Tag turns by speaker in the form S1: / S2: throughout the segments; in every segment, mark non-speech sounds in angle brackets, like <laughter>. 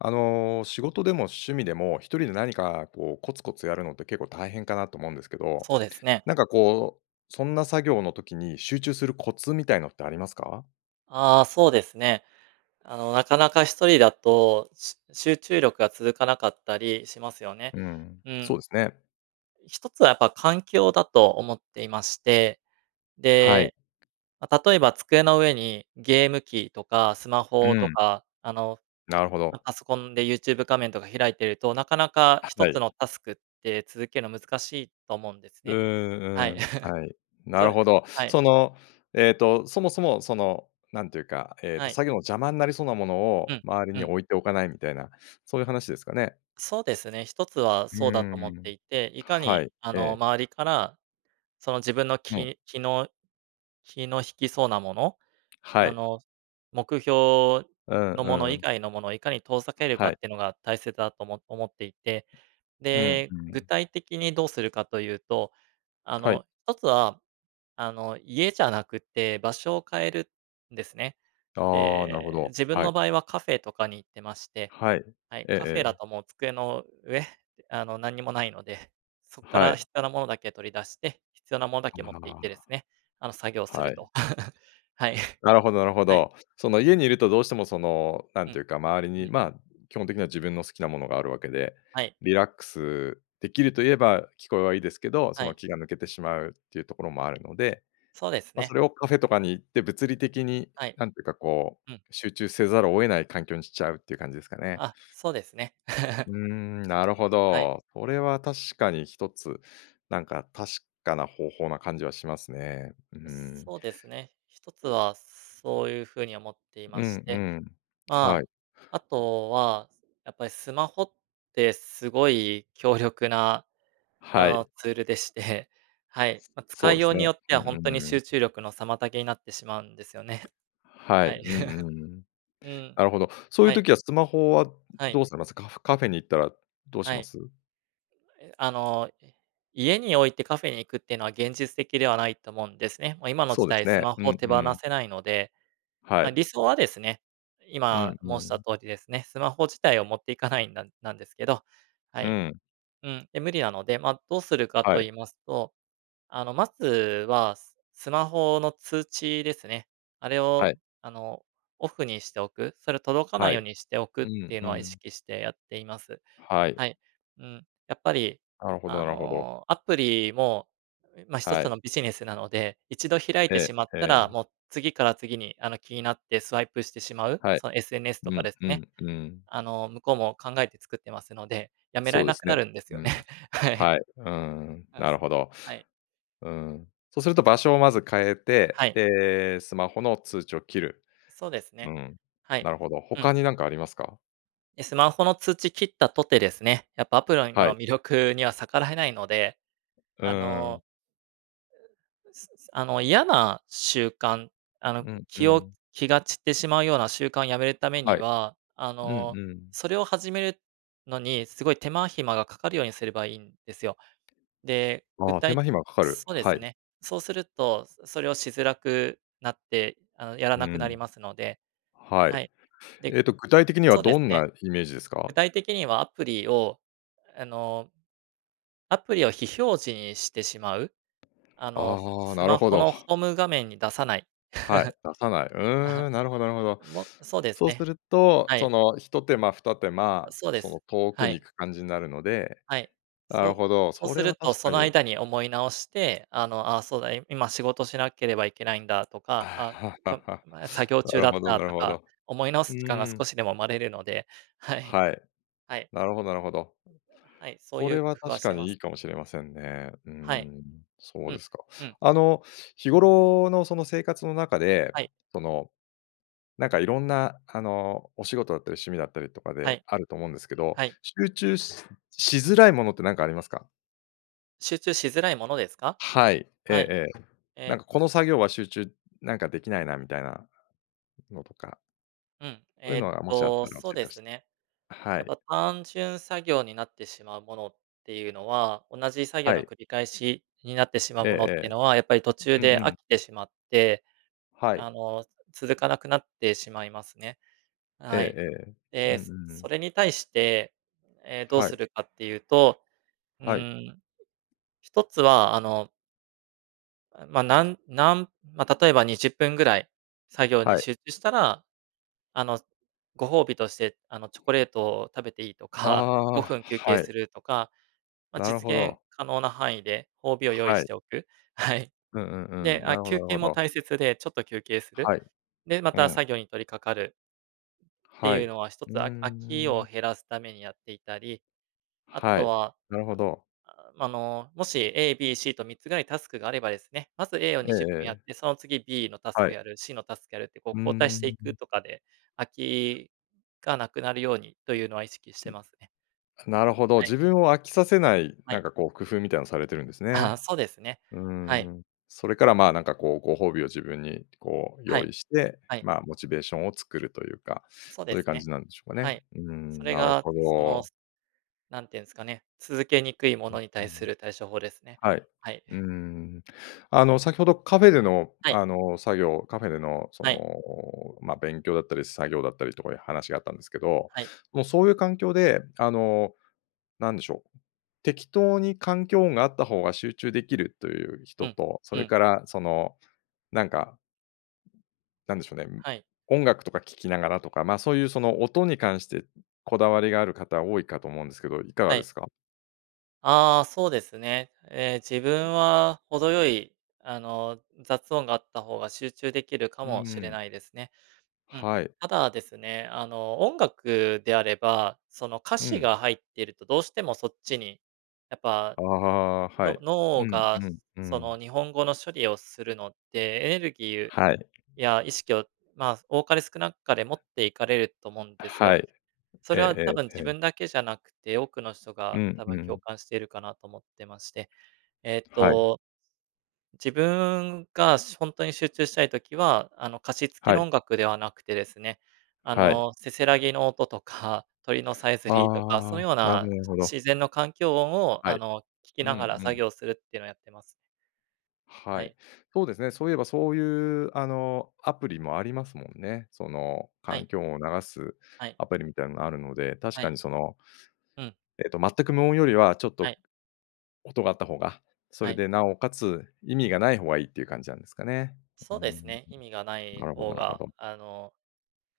S1: あの、仕事でも趣味でも、1人で何かこう、コツコツやるのって結構大変かなと思うんですけど、
S2: そうですね。
S1: なんかこう、そんな作業の時に集中するコツみたいのってありますか？
S2: ああ、そうですね。あの、なかなか1人だと、しゅ集中力が続かなかったりしますよね。
S1: うーん、
S2: う
S1: そ
S2: ん。
S1: うですね。
S2: 1つはやっぱ環境だと思っていまして、
S1: はい。
S2: で、ま、例えば机の上にゲーム機とかスマ
S1: う
S2: ホと
S1: ん。
S2: か、あの、
S1: なるほ
S2: ま、
S1: ど。
S2: パソコンで Youtube 画面とか開いていると、なかなか
S1: あ、
S2: ひと
S1: は
S2: つ
S1: い。
S2: のタスクって続けんの難しいと思うんです
S1: うー
S2: ね。は
S1: ん
S2: い。
S1: うー
S2: <giggles>
S1: ん、はい。な
S2: そ
S1: る
S2: れ
S1: ほど。
S2: はい。
S1: その、えっと、そもそも、その、なんていうか、ええ
S2: は
S1: と、
S2: い。
S1: 作業の邪魔んなりそうなもの
S2: う
S1: を
S2: ん。
S1: 周り
S2: う
S1: に
S2: ん。
S1: 置いておかないみたいな、そういう話ですかね？
S2: そうですね、1つは
S1: う
S2: そうだ
S1: ー
S2: と思って
S1: ん、
S2: いて、いか
S1: は
S2: に、
S1: い。
S2: あ
S1: え
S2: の、
S1: え。
S2: 周りから、その、自分の
S1: うん。
S2: 気気の気の引きそうなもの？
S1: は
S2: あ
S1: い。
S2: の、目標
S1: うん
S2: のもの
S1: う
S2: 以
S1: ん。
S2: 外のものをいかに遠ざけるか
S1: はい。
S2: ってのが大切だとおも思っていて、
S1: うん
S2: で、
S1: う
S2: 具
S1: ん。
S2: 体的にどうするかというと、あ
S1: はい。
S2: の、1つは、あの、家じゃなくって場所を変えるんですね。
S1: ああ、なるほ
S2: ええ、
S1: ど、
S2: 自分
S1: は
S2: の
S1: い。
S2: 場合はカフェとかに行ってまして
S1: はい。
S2: はい、
S1: ええ
S2: カフェ
S1: え
S2: だ
S1: え。
S2: ともう机の上、あの、何にもないので、そっか
S1: は
S2: ら
S1: い。
S2: 必要なものだけ取り出して、必要なものだけ持って行ってで
S1: あ
S2: すね、あの作業
S1: あ。
S2: する
S1: はい。
S2: と。<giggles> はい。
S1: なるほどなるほ
S2: はい。
S1: ど。その、家にいるとどうしても、その、な
S2: う
S1: んてい
S2: ん。
S1: うか、周り
S2: う
S1: に、
S2: ん。
S1: まあ、基本的には自分の好きなものがあるわけで、
S2: はい。
S1: リラックスできるといえば聞こえはいいですけど、そ
S2: は
S1: の、
S2: い。
S1: 気が抜けてしまうっていうところもあるので、
S2: そうです
S1: ま、そ
S2: ね。
S1: れをカフェとかに行って物理的に、
S2: はい。
S1: なんてか、こう、
S2: うん。
S1: 集中せざるを得ない環境にしちゃうって感じですかね？
S2: あ、そうですね。<giggles>
S1: うーん、なるほ
S2: はい。
S1: ど。それは確かに1つ、なんか確かな方法な感じはしますね。うー
S2: う、
S1: ん。
S2: そうですね。1つは、そういうふうに思ってい
S1: う
S2: まし
S1: んう
S2: て、
S1: ん、は
S2: ま
S1: い。
S2: あ、あとは、やっぱりスマホってすごい強力な、あ
S1: はい。
S2: の、ツールでして、はい、ま、
S1: そ
S2: 使
S1: う
S2: い
S1: で
S2: よ
S1: す
S2: うに
S1: ね。
S2: よって
S1: うん
S2: は、
S1: う
S2: ほん
S1: ん、
S2: とに
S1: うー
S2: 集
S1: ん。
S2: 中力の妨げになってしまうんですよね。
S1: はい、
S2: はい。
S1: うん
S2: <chuckles>
S1: うん。
S2: うん、
S1: なるほど。そういう
S2: はい。
S1: 時はスマホは
S2: はい。
S1: どうされます？カフカフェに行ったらどうし
S2: は
S1: ま
S2: い。
S1: す？
S2: え、あの、い家に置いてカフェに行くってのは現実的ではないと思うんですね。ま、今の
S1: そ
S2: 時
S1: うです
S2: 代ス
S1: ね、
S2: マ
S1: う
S2: ホ
S1: ん
S2: 手
S1: う
S2: 放
S1: ん。
S2: せないので。
S1: は
S2: ま、
S1: い。
S2: 理想はですね、
S1: うん
S2: 今
S1: う
S2: 申した
S1: ん。
S2: 通りですね、スマホ自体を持って行かないんだ、なんですけど、は
S1: う
S2: い。
S1: ん。
S2: うん、で無理なので、ま、どうするか
S1: は
S2: と
S1: い。
S2: 言いますと、あの、まずは、ススマホの通知ですね。あれ
S1: は
S2: を、
S1: い。
S2: あの、オフにしておく、それ届かな
S1: は
S2: いよう
S1: い、
S2: にしておくっ
S1: うん
S2: ていう
S1: う
S2: のは意
S1: ん。
S2: 識してやっています。
S1: はい。
S2: はい。うん、やっぱり
S1: なるほど
S2: あ
S1: なるほど。
S2: の、アプリも、ま、ひと
S1: は
S2: つ
S1: い。
S2: のビジネスなので、一度開いて
S1: え
S2: しまっ
S1: え
S2: た
S1: え
S2: ら、
S1: え。
S2: もう次から次に、あの、気になってスワイプしてしまう？
S1: はい、
S2: その SNS
S1: う
S2: とか
S1: ん、
S2: です
S1: う
S2: ね、
S1: ん、うーん。
S2: あの、向こうも考えて作ってますので、やめら
S1: そ
S2: れ
S1: うで
S2: な
S1: す
S2: く
S1: ね。
S2: なるんですよ
S1: う
S2: ね、
S1: ん。
S2: はい。
S1: はい。うーん、
S2: あ、
S1: なる
S2: す
S1: ほど。
S2: はい。
S1: うん、そうすると場所をまず変え
S2: は
S1: て、
S2: い。
S1: で、スマホの通知を切る。
S2: そうです
S1: う
S2: ね。
S1: ん、
S2: はい。
S1: なるほど。
S2: うん。
S1: 他になんかありますか？
S2: え、スマホの通知切ったとてですね、やっぱ、アプリの
S1: は
S2: の
S1: い。
S2: 魅力には逆らえないので、
S1: う
S2: あ
S1: ーん。
S2: の、<unintelligible> すすあの、嫌な習慣、あの、
S1: うん、う
S2: 気を
S1: ん。
S2: 気が散ってしまうような習慣をやめるため
S1: は
S2: に
S1: い。
S2: は、あ
S1: うん、
S2: の、
S1: うん。
S2: それを始めるのにすごい手間暇がかかるようにすればいいんですよ。で、具
S1: ああ、手
S2: 体
S1: 間暇かかる、
S2: そうで
S1: は
S2: す
S1: い。
S2: ね、そうすると、そそれをしづらくなって、あの、やら
S1: う
S2: なくなり
S1: ん。
S2: ますので
S1: は
S2: は
S1: い。
S2: い。で、
S1: えっと、具体的には
S2: そうで
S1: ど
S2: す
S1: ん
S2: ね。
S1: なイメージですか？
S2: 具体的にはアプリを、あのアプリを非表示にしてしまう？あの、
S1: ああ、
S2: ス
S1: なる
S2: マ
S1: ほ
S2: ホ
S1: ど。
S2: のホーム画面に出さない。
S1: はい、出さない。うー
S2: <chuckles>
S1: ん、なるほどなるほど。
S2: もそうです
S1: そうす
S2: ね。
S1: ると
S2: は
S1: そ
S2: い。
S1: の、一手間、二手間、
S2: そうで
S1: その
S2: す。
S1: 遠
S2: は
S1: くに行
S2: い。
S1: く感じになるので、
S2: はい、
S1: な
S2: そ
S1: る
S2: う
S1: ほど、
S2: そう
S1: そ
S2: す
S1: れ
S2: る
S1: は
S2: と、
S1: 確
S2: そ
S1: か
S2: の
S1: に
S2: 間に思い直して、あの「あ、そうだ、い今仕事しなければいけないんだ」とか「あ、ままだ
S1: <laughs>
S2: 作業
S1: な
S2: 中
S1: る
S2: だっ
S1: ほど
S2: た」
S1: なる
S2: と
S1: ほ
S2: か、
S1: ど。
S2: 思い直
S1: う
S2: す時間が少
S1: ん。
S2: しでも生まれるので、はい。
S1: はい。
S2: はい。
S1: なるほどなるほど。
S2: はい、そう
S1: そ
S2: いう
S1: れ
S2: 工
S1: は
S2: 夫
S1: 確
S2: はし
S1: か
S2: てま
S1: にい
S2: す。
S1: いかもしれませんね、うー
S2: はい。
S1: ん、そう
S2: う
S1: で
S2: ん、
S1: すか。
S2: うん。
S1: あの、日頃のその生活の中で、
S2: はい。
S1: その、なんか色んなあの、お仕事だったり趣味だったりとか
S2: は
S1: で、
S2: い。
S1: あると思うんですけど、
S2: はい。
S1: 集中しし辛いものってなんかありますか？
S2: 集中しづらいものですか？
S1: はい、ええ
S2: はい、
S1: ええ。「なん
S2: ええ
S1: かこの作業は集中、なんかできないな」みたいなのとか
S2: うん、
S1: そういう
S2: えっ
S1: のがもしあっ
S2: と、
S1: たら教
S2: そう
S1: え
S2: で
S1: てほ
S2: す
S1: し
S2: ね。
S1: は
S2: やっ
S1: い。
S2: ぱ単純作業になってしまうものっていうのは、同じ作業
S1: は
S2: の
S1: い。
S2: 繰り返しになってしまう
S1: え
S2: ものって
S1: ええ
S2: のは、やっぱり途中
S1: え。うんう
S2: で飽
S1: ん。
S2: きてしまって、
S1: はい。
S2: あの、続かなくなってしまいますね。
S1: ええ、
S2: はい。
S1: ええ。う
S2: え、
S1: んう
S2: そ
S1: んう
S2: そ
S1: ん。
S2: れに対して、え、どう
S1: はい。
S2: するかっていうと、うー
S1: はい。
S2: ん。一つは、あのあ、まあ、なんなんまあ、例えば20分ぐらい作業に
S1: はい。
S2: 集中したら、あの、ご褒美として、あの、チョコレートを食べていいとか、
S1: あ
S2: ごふ
S1: あ、
S2: ん休憩
S1: は
S2: す
S1: い。
S2: るとか、まあ、
S1: なる
S2: 実
S1: ほ
S2: 現
S1: ど。
S2: 可能な範囲で褒美を用意
S1: は
S2: し
S1: い。
S2: ておく？はい。
S1: うんうんう
S2: で、
S1: ん、な
S2: あ、
S1: るほど
S2: 休
S1: なる
S2: 憩
S1: ほ
S2: も
S1: ど。
S2: 大切で、ちょっと休憩する。
S1: はい。
S2: で、ま
S1: う
S2: た
S1: ん。
S2: 作業に取り掛かるって
S1: はい、
S2: いう
S1: う
S2: のは一
S1: ー
S2: つ、あ飽きを
S1: ん。
S2: 減らすためにやっていたり、あ
S1: は
S2: と
S1: い、
S2: は、
S1: なるほど。
S2: <groans> あの、もし A、B、C と3つぐらいタスクがあればですね、まず A を
S1: え
S2: に
S1: え
S2: じゅっぷんやっ
S1: ええ。
S2: て、その次 B のタス
S1: は
S2: ク
S1: い。
S2: やる、C のタスクやるってこう
S1: うー
S2: 交代してい
S1: ん、う
S2: く
S1: ん。
S2: とかで、飽きがなくなるようにというのは意識してますね。
S1: なるほど、
S2: はい。
S1: 自分を飽きさせない、
S2: は
S1: なん
S2: い。
S1: かこう、工夫みたいなのされてるんですね、
S2: ああ、そうですね。
S1: うー
S2: はい。
S1: ん、それから、まあ、なんかこう、ご褒美を自分に、こう
S2: は
S1: 用
S2: い。
S1: 意して、
S2: はい。
S1: まあ、モチベーションを作るというか、
S2: そう
S1: そ
S2: で
S1: ういう
S2: す
S1: 感
S2: ね。
S1: じなんでしょうか
S2: は
S1: ね。
S2: い。
S1: うー
S2: そ
S1: ん、
S2: れ
S1: なる
S2: が
S1: ほ
S2: その、
S1: ど。
S2: すなんていうんすかね、続けにくいも
S1: う
S2: のに
S1: ー
S2: 対す
S1: ん。
S2: る対処法ですね。
S1: はい。
S2: はい。
S1: うーん、あの、先ほどカフェでの、
S2: はい。
S1: あの、作業、カフェでのそ
S2: はい。
S1: の、まあ、勉強だったり作業だったりとかいう話があったんですけど、
S2: はい。
S1: もうそういう環境で、あの、なんでしょう、適当に環境音があった方が集中できるという
S2: う
S1: 人
S2: ん、
S1: と、そ
S2: う
S1: れ
S2: ん。
S1: からその、なんかなんでしょうね、うん、
S2: はい。
S1: 音楽とか聴きながらとか、まあ、そういうその音に関してこだわりがある方多いかと思うんですけど、いかが
S2: は
S1: で
S2: い。
S1: すか？
S2: ああ、そうですね。ええ、自分は程よい、あの、雑音があった方が集中できるか
S1: うー
S2: もしれ
S1: ん。
S2: ないですね。うん。
S1: はい。
S2: ただですね、あの、音楽であれば、その、歌
S1: う
S2: 詞
S1: ん。
S2: が入ってるとどうしてもそっちに、やっぱ、
S1: ああ、は
S2: の
S1: い。う
S2: 脳
S1: ん
S2: が、
S1: うんう
S2: そ
S1: ん。
S2: の、日本語の処理をするのってエネルギー
S1: はい。
S2: や意識を、ま、多かれ少なかれ持っていかれると思うんです
S1: は
S2: よ。
S1: い。
S2: そ
S1: ええ
S2: れは多分
S1: えええ
S2: 自
S1: え。
S2: 分だけじゃなくって、多くの人
S1: う
S2: が
S1: ん
S2: 多分
S1: う
S2: 共
S1: ん。
S2: 感してるかなと思ってまして、えっ
S1: はい。
S2: と、自分がしほんとに集中したい時は、あの、歌詞付き
S1: は
S2: の
S1: い。
S2: 音楽ではなくてですね、あ
S1: はい。
S2: の、せせらぎの音とか、鳥のさえずりとか、そ
S1: あ
S2: ういう
S1: あ、
S2: よう
S1: なるほど
S2: な
S1: なるほど。
S2: 自然の環境音を、
S1: は
S2: あ
S1: い。
S2: の、聴き
S1: うん
S2: ながら
S1: う
S2: 作
S1: ん。
S2: 業するってのをやってます。は
S1: はい。
S2: い。
S1: そうですね、そういえばそういう、あの、アプリもありますもんね。その、
S2: はい。
S1: 環境音を流す
S2: はい。
S1: アプリみたいなのがあるので、確
S2: は
S1: か
S2: い。
S1: にその
S2: うん。
S1: えっと全く無音よりはちょっ
S2: は
S1: と
S2: い。
S1: 音があった方が、そ
S2: は
S1: れ
S2: い。
S1: で尚且つ意味がない方がいいっていう感じなんですかね。う
S2: そ
S1: ー
S2: うで
S1: ん。
S2: すね、意味がない
S1: なるほど
S2: 方
S1: なるほ
S2: が、
S1: ど。
S2: あの、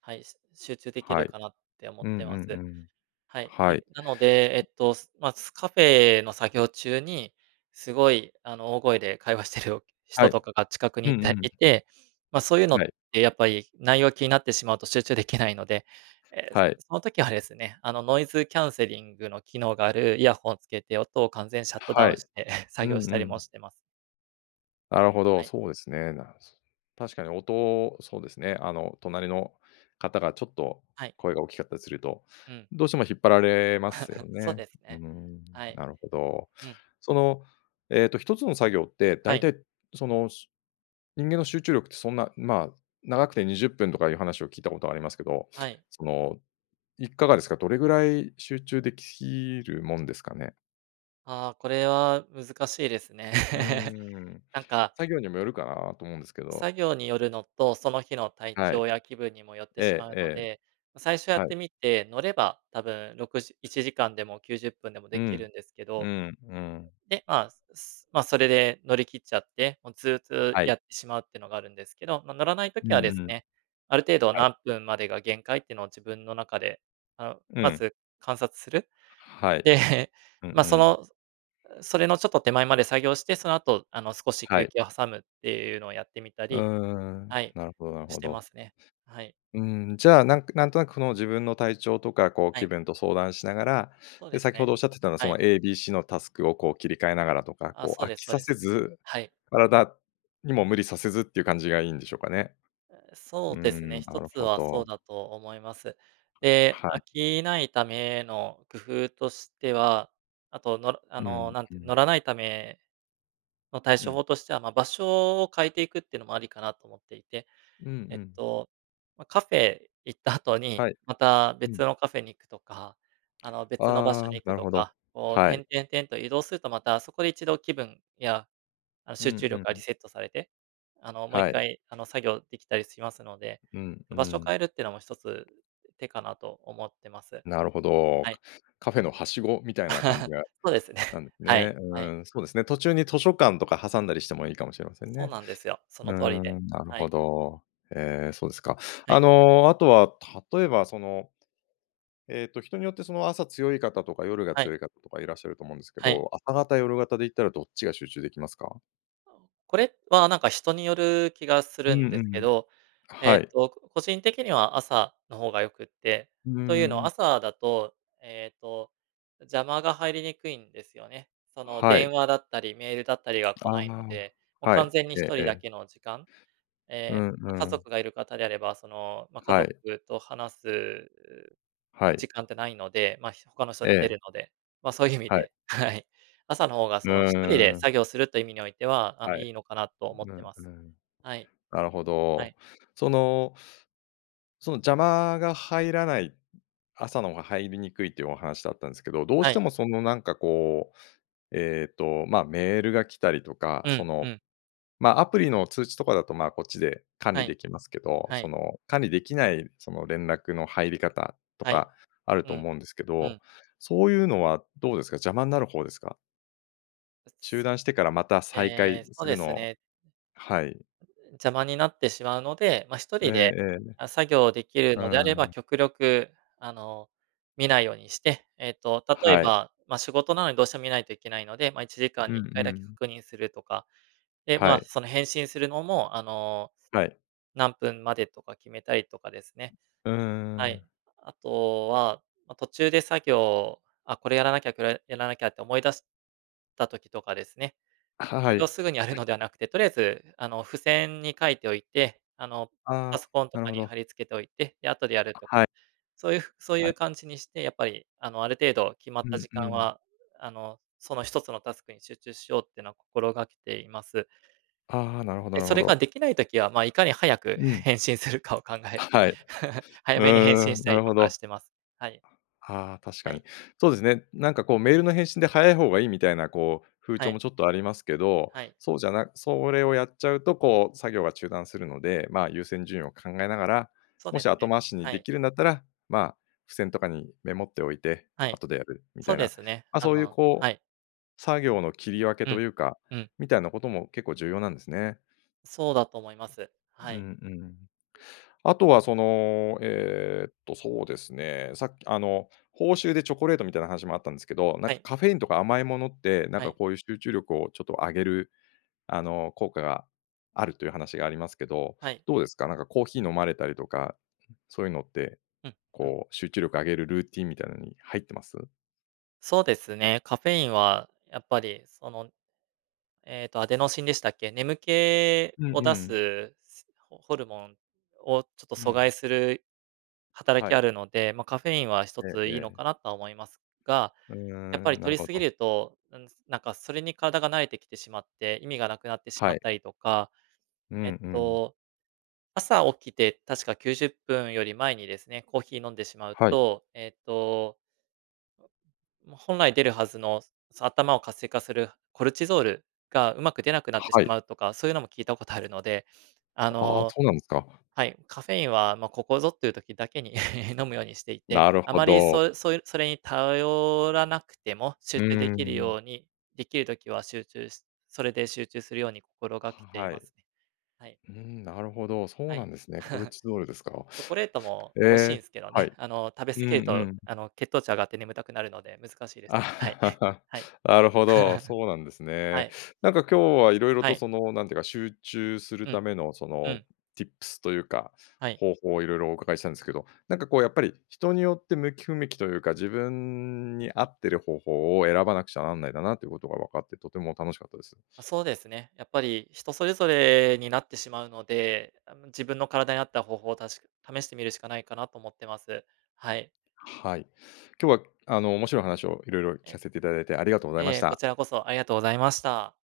S2: はい、し集中でき
S1: は
S2: る
S1: い。
S2: かなって思
S1: う
S2: っ
S1: んう
S2: てま
S1: ん
S2: す。
S1: うん。
S2: はい。
S1: は
S2: で、
S1: い。
S2: なので、えっと、すま、すカフェの作業中に、すごい、あの、大声で会話してる
S1: は
S2: 人
S1: い。
S2: とかが近くに
S1: う
S2: い
S1: んう
S2: て
S1: ん。
S2: いて、ま、そういうの
S1: は
S2: っ
S1: い。
S2: てやっぱり内容気になってしまうと集中できないので、ええ、
S1: はい。
S2: その時はですね、あの、ノイズキャンセリングの機能があるイヤホンをつけて音を完全シャットダ
S1: は
S2: ウン
S1: い。
S2: して <chuckles>
S1: う
S2: 作業し
S1: んう
S2: たりも
S1: ん。
S2: してます。
S1: なるほど、
S2: はい。
S1: そうですね。なんつ確かに音、そうですね、あの隣の方がちょっと
S2: はい。
S1: 声が大きかったりすると、
S2: うん。
S1: どうしても引っ張られますよ
S2: <giggles> そう
S1: ね。
S2: です
S1: うー
S2: ね。
S1: ん、
S2: はい。
S1: なるほど。
S2: うん。
S1: そのえっと1つの作業って、だ
S2: は
S1: い
S2: い。
S1: たいその、しゅ人間の集中力ってそんな、ま、長くて20分とかいう話を聞いたことありますけど、
S2: はい。
S1: そのいかがですか？どれぐらい集中できるもんですかね？
S2: ああ、これは難しいですね。
S1: うー
S2: <laughs>
S1: ん、
S2: なんか
S1: 作業にもよるかなと思うんですけど。
S2: 作業によるのと、その日の体
S1: はい。
S2: 調や気分にもよってし
S1: え
S2: ま
S1: え
S2: う
S1: え
S2: の
S1: え、
S2: で、ま、最初や
S1: は
S2: っ
S1: い。
S2: てみて乗れば、多分6時1時間でも90分でも
S1: う
S2: でき
S1: ん、
S2: るんですけ
S1: う
S2: ど。
S1: んうん。
S2: で、まあ、すすま、それで乗り切っちゃって、もうずうずう
S1: はい。
S2: やってしまうっていうのがあるんですけど、ま、乗らない
S1: う
S2: 時
S1: ん
S2: はで
S1: う
S2: す
S1: ん。
S2: ね、ある程度
S1: はい。
S2: 何分までが限界ってのを自分の中で、あの、
S1: う
S2: ま
S1: ん。
S2: ず観察する？
S1: はい。
S2: で、
S1: うんう
S2: ま、そ
S1: ん。
S2: のそれのちょっと手前まで作業して、その後あの少し
S1: は
S2: 休
S1: い。
S2: 憩を挟むっていうのをやってみた
S1: うー
S2: り
S1: ん、
S2: はい、
S1: なるほどなる
S2: し
S1: ほ
S2: てま
S1: ど。
S2: すね。はい。
S1: うーん、じゃあ、なんなんとなくその自分の体調とか、こう
S2: は
S1: 気
S2: い。
S1: 分と相談しながら、
S2: そうで
S1: で、
S2: す
S1: 先ほ
S2: ね。
S1: どおっしゃってたの
S2: は
S1: そ
S2: い。
S1: の ABC のタスクをこう切り替えながらとか、
S2: あ、
S1: こう
S2: そう
S1: 飽
S2: です
S1: き
S2: そう
S1: さ
S2: で
S1: せ
S2: す。
S1: ず、
S2: はい。
S1: 体にも無理させずっていう感じがいいんでしょうかね。
S2: う、
S1: う
S2: そ
S1: ー
S2: うです
S1: ん、
S2: ね、
S1: な
S2: 一
S1: る
S2: つ
S1: ほ
S2: はそ
S1: ど。
S2: うだと思います。で、
S1: は
S2: 飽
S1: い。
S2: きないための工夫としては、あと、乗るあ
S1: うん
S2: の、なん
S1: う
S2: ていう、乗
S1: ん。
S2: らないための対
S1: う
S2: 処
S1: ん。
S2: 法としては、ま、場所を変えていくっていうのもありかなと思っていて、
S1: うんう
S2: えっ
S1: ん。
S2: と、ま、カフェ行った後に、
S1: はい。
S2: また
S1: う
S2: 別
S1: ん。
S2: のカフェに行くとか、あの別の場所
S1: ああ、
S2: に行
S1: な
S2: く
S1: る
S2: と
S1: ほど、
S2: か、こう、
S1: は
S2: 転
S1: い。
S2: 々転と移動するとまたそこで一度気分や、あの
S1: う
S2: 集
S1: ん
S2: 中
S1: う
S2: 力が
S1: ん
S2: リ
S1: ん。
S2: セットされて、あのもういっ
S1: はい。
S2: かいあの作業できたりしますので、
S1: うんう
S2: 場所を変
S1: ん。
S2: えるっていうのも一つ手かなと思ってます。
S1: なるほ
S2: は
S1: ど。
S2: い。
S1: カフェのはしごみたいな感じ
S2: <giggles>
S1: が
S2: そうですね。
S1: なんです
S2: はい。
S1: ね。う
S2: はい。
S1: ーん、そうですね、途中に図書館とか挟んだりしてもいいかもしれません
S2: そう
S1: ね。
S2: なんですよ。そ
S1: う
S2: の
S1: ー
S2: 通りで、
S1: ん、なる
S2: は
S1: ほ
S2: い。
S1: ど。ええ、そうですか。
S2: は
S1: あ
S2: い。
S1: の、あとは例えばその、えっと人によってその朝強い方とか夜が
S2: はい。
S1: 強い方とかいらっしゃると思うんですけ
S2: はい。
S1: ど、朝型夜型で言ったらどっちが集中できますか？
S2: <unintelligible> これはなんか人による気がす
S1: う
S2: る
S1: んう
S2: んですけ
S1: ん。
S2: ど、え
S1: は
S2: っ
S1: い。
S2: と、こ個人的には朝の方が良くって、
S1: うー
S2: というのは
S1: ん。
S2: 朝だと、ええと、邪魔が入りにくいんですよね。その、
S1: は
S2: 電
S1: い。
S2: 話だったりメールだったりが
S1: あ
S2: 来
S1: あ、
S2: ないので、も、
S1: は
S2: 完
S1: い、
S2: 全に
S1: え
S2: ひ
S1: え
S2: と
S1: え
S2: りだ
S1: え。
S2: けの時間
S1: う
S2: ええ、
S1: ん
S2: ま、家
S1: うん。
S2: 族がいる方であれば、その、ま、家
S1: は
S2: 族
S1: い。
S2: と話す
S1: は
S2: 時
S1: い。
S2: 間じゃないので、ま、ひ他の人寝て
S1: ええ。
S2: るので。ま、そういう意味
S1: はい。
S2: で、はい。朝の方が
S1: う
S2: その、1人で
S1: ーん。
S2: 作業するという意味においては、あの、
S1: はい、
S2: いいのかなと思っ
S1: う
S2: て
S1: ん、
S2: ます。
S1: うん。
S2: はい。
S1: なるほ
S2: は
S1: ど。
S2: い。
S1: そのその、邪魔が入らない朝の方が入りにくいというお話だったんですけど、どう
S2: は
S1: して
S2: い。
S1: も、その、なんか、こう、ええと、ま、メールが来たりとか、
S2: う
S1: そ
S2: ん、う
S1: の、
S2: ん。
S1: ま、アプリの通知とかだと、まあ、こっちで管
S2: は
S1: 理
S2: い。
S1: できますけど、
S2: は
S1: そ
S2: い。
S1: の、管理できない、その、連絡の入り方と
S2: はい。
S1: かある
S2: う
S1: と
S2: ん。
S1: 思うんですけ
S2: う
S1: ど、
S2: ん。
S1: そういうのはどうですか、邪魔になる方ですか。中
S2: <unintelligible>
S1: 断してからまた再
S2: え
S1: 開
S2: え、そ
S1: す
S2: うで
S1: る
S2: す
S1: の
S2: ね
S1: はい。
S2: <unintelligible> 邪魔になってしまうので、ま、ひと
S1: ええ
S2: りで、
S1: ええ。
S2: あ、作業できる
S1: う
S2: のであれ
S1: ー
S2: ば
S1: ん。
S2: 極力、あの、見ないようにして、えっと、例え
S1: はい。
S2: ば、ま、仕事なのにどうしても見ないといけないので、ま、1時間
S1: う
S2: に1回
S1: んう
S2: だけ
S1: ん。
S2: 確認するとか、で、ま
S1: は
S2: あ、
S1: い。
S2: その、返信するのも、あの、
S1: はい。
S2: 何分までとか決めたりとかですね。
S1: う
S2: は
S1: ー
S2: い。
S1: ん。
S2: あとは、ま、途中で作業、「あ、これやらなきゃ、これやらなきゃ」って思い出した時とかですね。
S1: は、は
S2: それを
S1: い。
S2: すぐにやるのではなくて、とりあえず、あの、付箋に書いておいて、あの、
S1: ああ、
S2: パソコンと
S1: なる
S2: か
S1: ほ
S2: に
S1: ど。
S2: 貼り付けておいて、で後でやる
S1: あ、
S2: と。
S1: はい。
S2: そういうふそうい
S1: は
S2: う
S1: い。
S2: 感じにしてやっぱり、あの、ある程度決ま
S1: う
S2: った
S1: ん
S2: 時
S1: う
S2: 間
S1: ん。
S2: は、あの、その1つのタスクに集中しようってのは心がけています。
S1: ああ、なるほど
S2: で、
S1: なる
S2: そ
S1: ほ
S2: れ
S1: ど。
S2: ができない時は、まあ、いかに早く
S1: うん。
S2: 返信するかを考え
S1: は
S2: て、
S1: はい。
S2: <chuckles> 早
S1: う
S2: めに
S1: ー
S2: 返信し
S1: ん、
S2: た
S1: な
S2: り
S1: るほ
S2: とか
S1: ど。
S2: してます。はい。
S1: はあ、確か
S2: は
S1: に。
S2: い。
S1: そうですね。なんか、こう、メールの返信で早い方がいいみたいな、こう、風
S2: は
S1: 潮
S2: い。
S1: もちょっとありますけど、
S2: はい。
S1: そうじゃなそれをやっちゃうと、こう、作業が中断するので、まあ、優先順位を考えながら、
S2: そう
S1: も
S2: で
S1: し
S2: す
S1: 後
S2: ね、
S1: 回しに
S2: は
S1: で
S2: い。
S1: きるんだったら、まあ、付箋とかにメモっておいて
S2: はい、
S1: 後でやるみ
S2: そ
S1: た
S2: う
S1: い
S2: で
S1: な、
S2: すね、
S1: ま、
S2: あ
S1: そういう、
S2: の
S1: こ
S2: は
S1: う、
S2: い。
S1: 作業の切り分け
S2: う
S1: と
S2: ん。
S1: いうか、
S2: うん。
S1: みたいなことも結構重要なんですね。
S2: そうだと思います。は
S1: う
S2: い。
S1: んうん。あとはその、えっと、そうですね、さっきあの、報酬でチョコレートみたいな話もあったんですけど、なん
S2: は
S1: か、
S2: い。
S1: カフェインとか甘いものって、なん
S2: は
S1: か、
S2: い。
S1: こういう集中力をちょっと上げる、あの、効果があるという話がありますけど、
S2: はい。
S1: どうですか、なんかコーヒー飲まれたりとか、そういうのって、
S2: うん、うん。
S1: こう、集中力を上げるルーティンみたいなのに入ってます？
S2: そうですね。カフェインはやっぱりその、えっと、アデノシンでしたっけ、眠気
S1: うん
S2: を
S1: う
S2: 出
S1: ん。
S2: すす、ホホルモンをちょっと
S1: う
S2: 阻
S1: ん。
S2: 害する働
S1: は
S2: きあ
S1: い。
S2: るので、ま、カフェインは一
S1: え
S2: つ
S1: え
S2: いい
S1: え
S2: の
S1: え。
S2: かなとは思いますが、
S1: うー
S2: やっぱり
S1: ん、
S2: 摂
S1: なる
S2: り
S1: ほ
S2: すぎ
S1: ど。
S2: ると、うん、つなんかそれに体が慣れてきてしまって、意味がなくなってしま
S1: はい。
S2: ったりとか、
S1: うん
S2: えっ
S1: うん。
S2: と、朝起きて確か90分より前にですね、コーヒー飲んでしまう
S1: はい。
S2: と、えっとま、本来出るはずの、すそ頭を活性化するコルチゾールがうまく出なくなってし
S1: はい。
S2: まうとか、そういうのも聞いたことあるので、あ
S1: ああ、
S2: の
S1: そうなんですか。
S2: はい、カフェインは、ま、ここぞという時だけに <laughs> 飲むようにしていて、
S1: なる
S2: あ
S1: ほ
S2: まり
S1: ど。
S2: そうそうそれに頼らなくても集
S1: う
S2: 中で
S1: ー
S2: きる
S1: ん。
S2: ように、できる時は集中しそれで集中するように心が
S1: は
S2: けてい
S1: は
S2: ま
S1: い。
S2: すね。はい。
S1: うーん、なるほど、そ
S2: は
S1: う
S2: い。
S1: な
S2: <chuckles>
S1: んですね。コルチゾールですか。
S2: チョコレートも
S1: え
S2: 美味しいん
S1: え、
S2: すけど
S1: は
S2: ね、
S1: い。
S2: あの、食べ
S1: う
S2: 過
S1: ん
S2: ぎる
S1: う
S2: と、
S1: ん。
S2: あの、血糖値上がって眠たくなるので難しいです。はい、
S1: あ、
S2: はい。
S1: <laughs> なるほど、
S2: <chuckles>
S1: そうなんです
S2: は
S1: ね。
S2: い。
S1: なんか今日は色々
S2: は
S1: と
S2: い。
S1: その、なんていうか、集中する
S2: う
S1: た
S2: ん、
S1: めのそ
S2: う
S1: の
S2: ん。
S1: ティップスというか
S2: はい。
S1: 方法をいろいろお伺いしたんですけど、なんかこうやっぱり人によって向き不向きというか、自分に合ってる方法を選ばなくちゃなんないんだなということが分かって、とても楽しかったです。
S2: ま、そうですね。やっぱり人それぞれになってしまうので、あの、自分の体に合った方法を、たし試してみるしかないかなと思ってます。はい。
S1: はい、今日は、あの、面白い話を色々
S2: え
S1: 聞
S2: え。
S1: かせていただいてありがとうございま
S2: え
S1: し
S2: え、こ
S1: た。
S2: ちらこそありがとうございました。はい。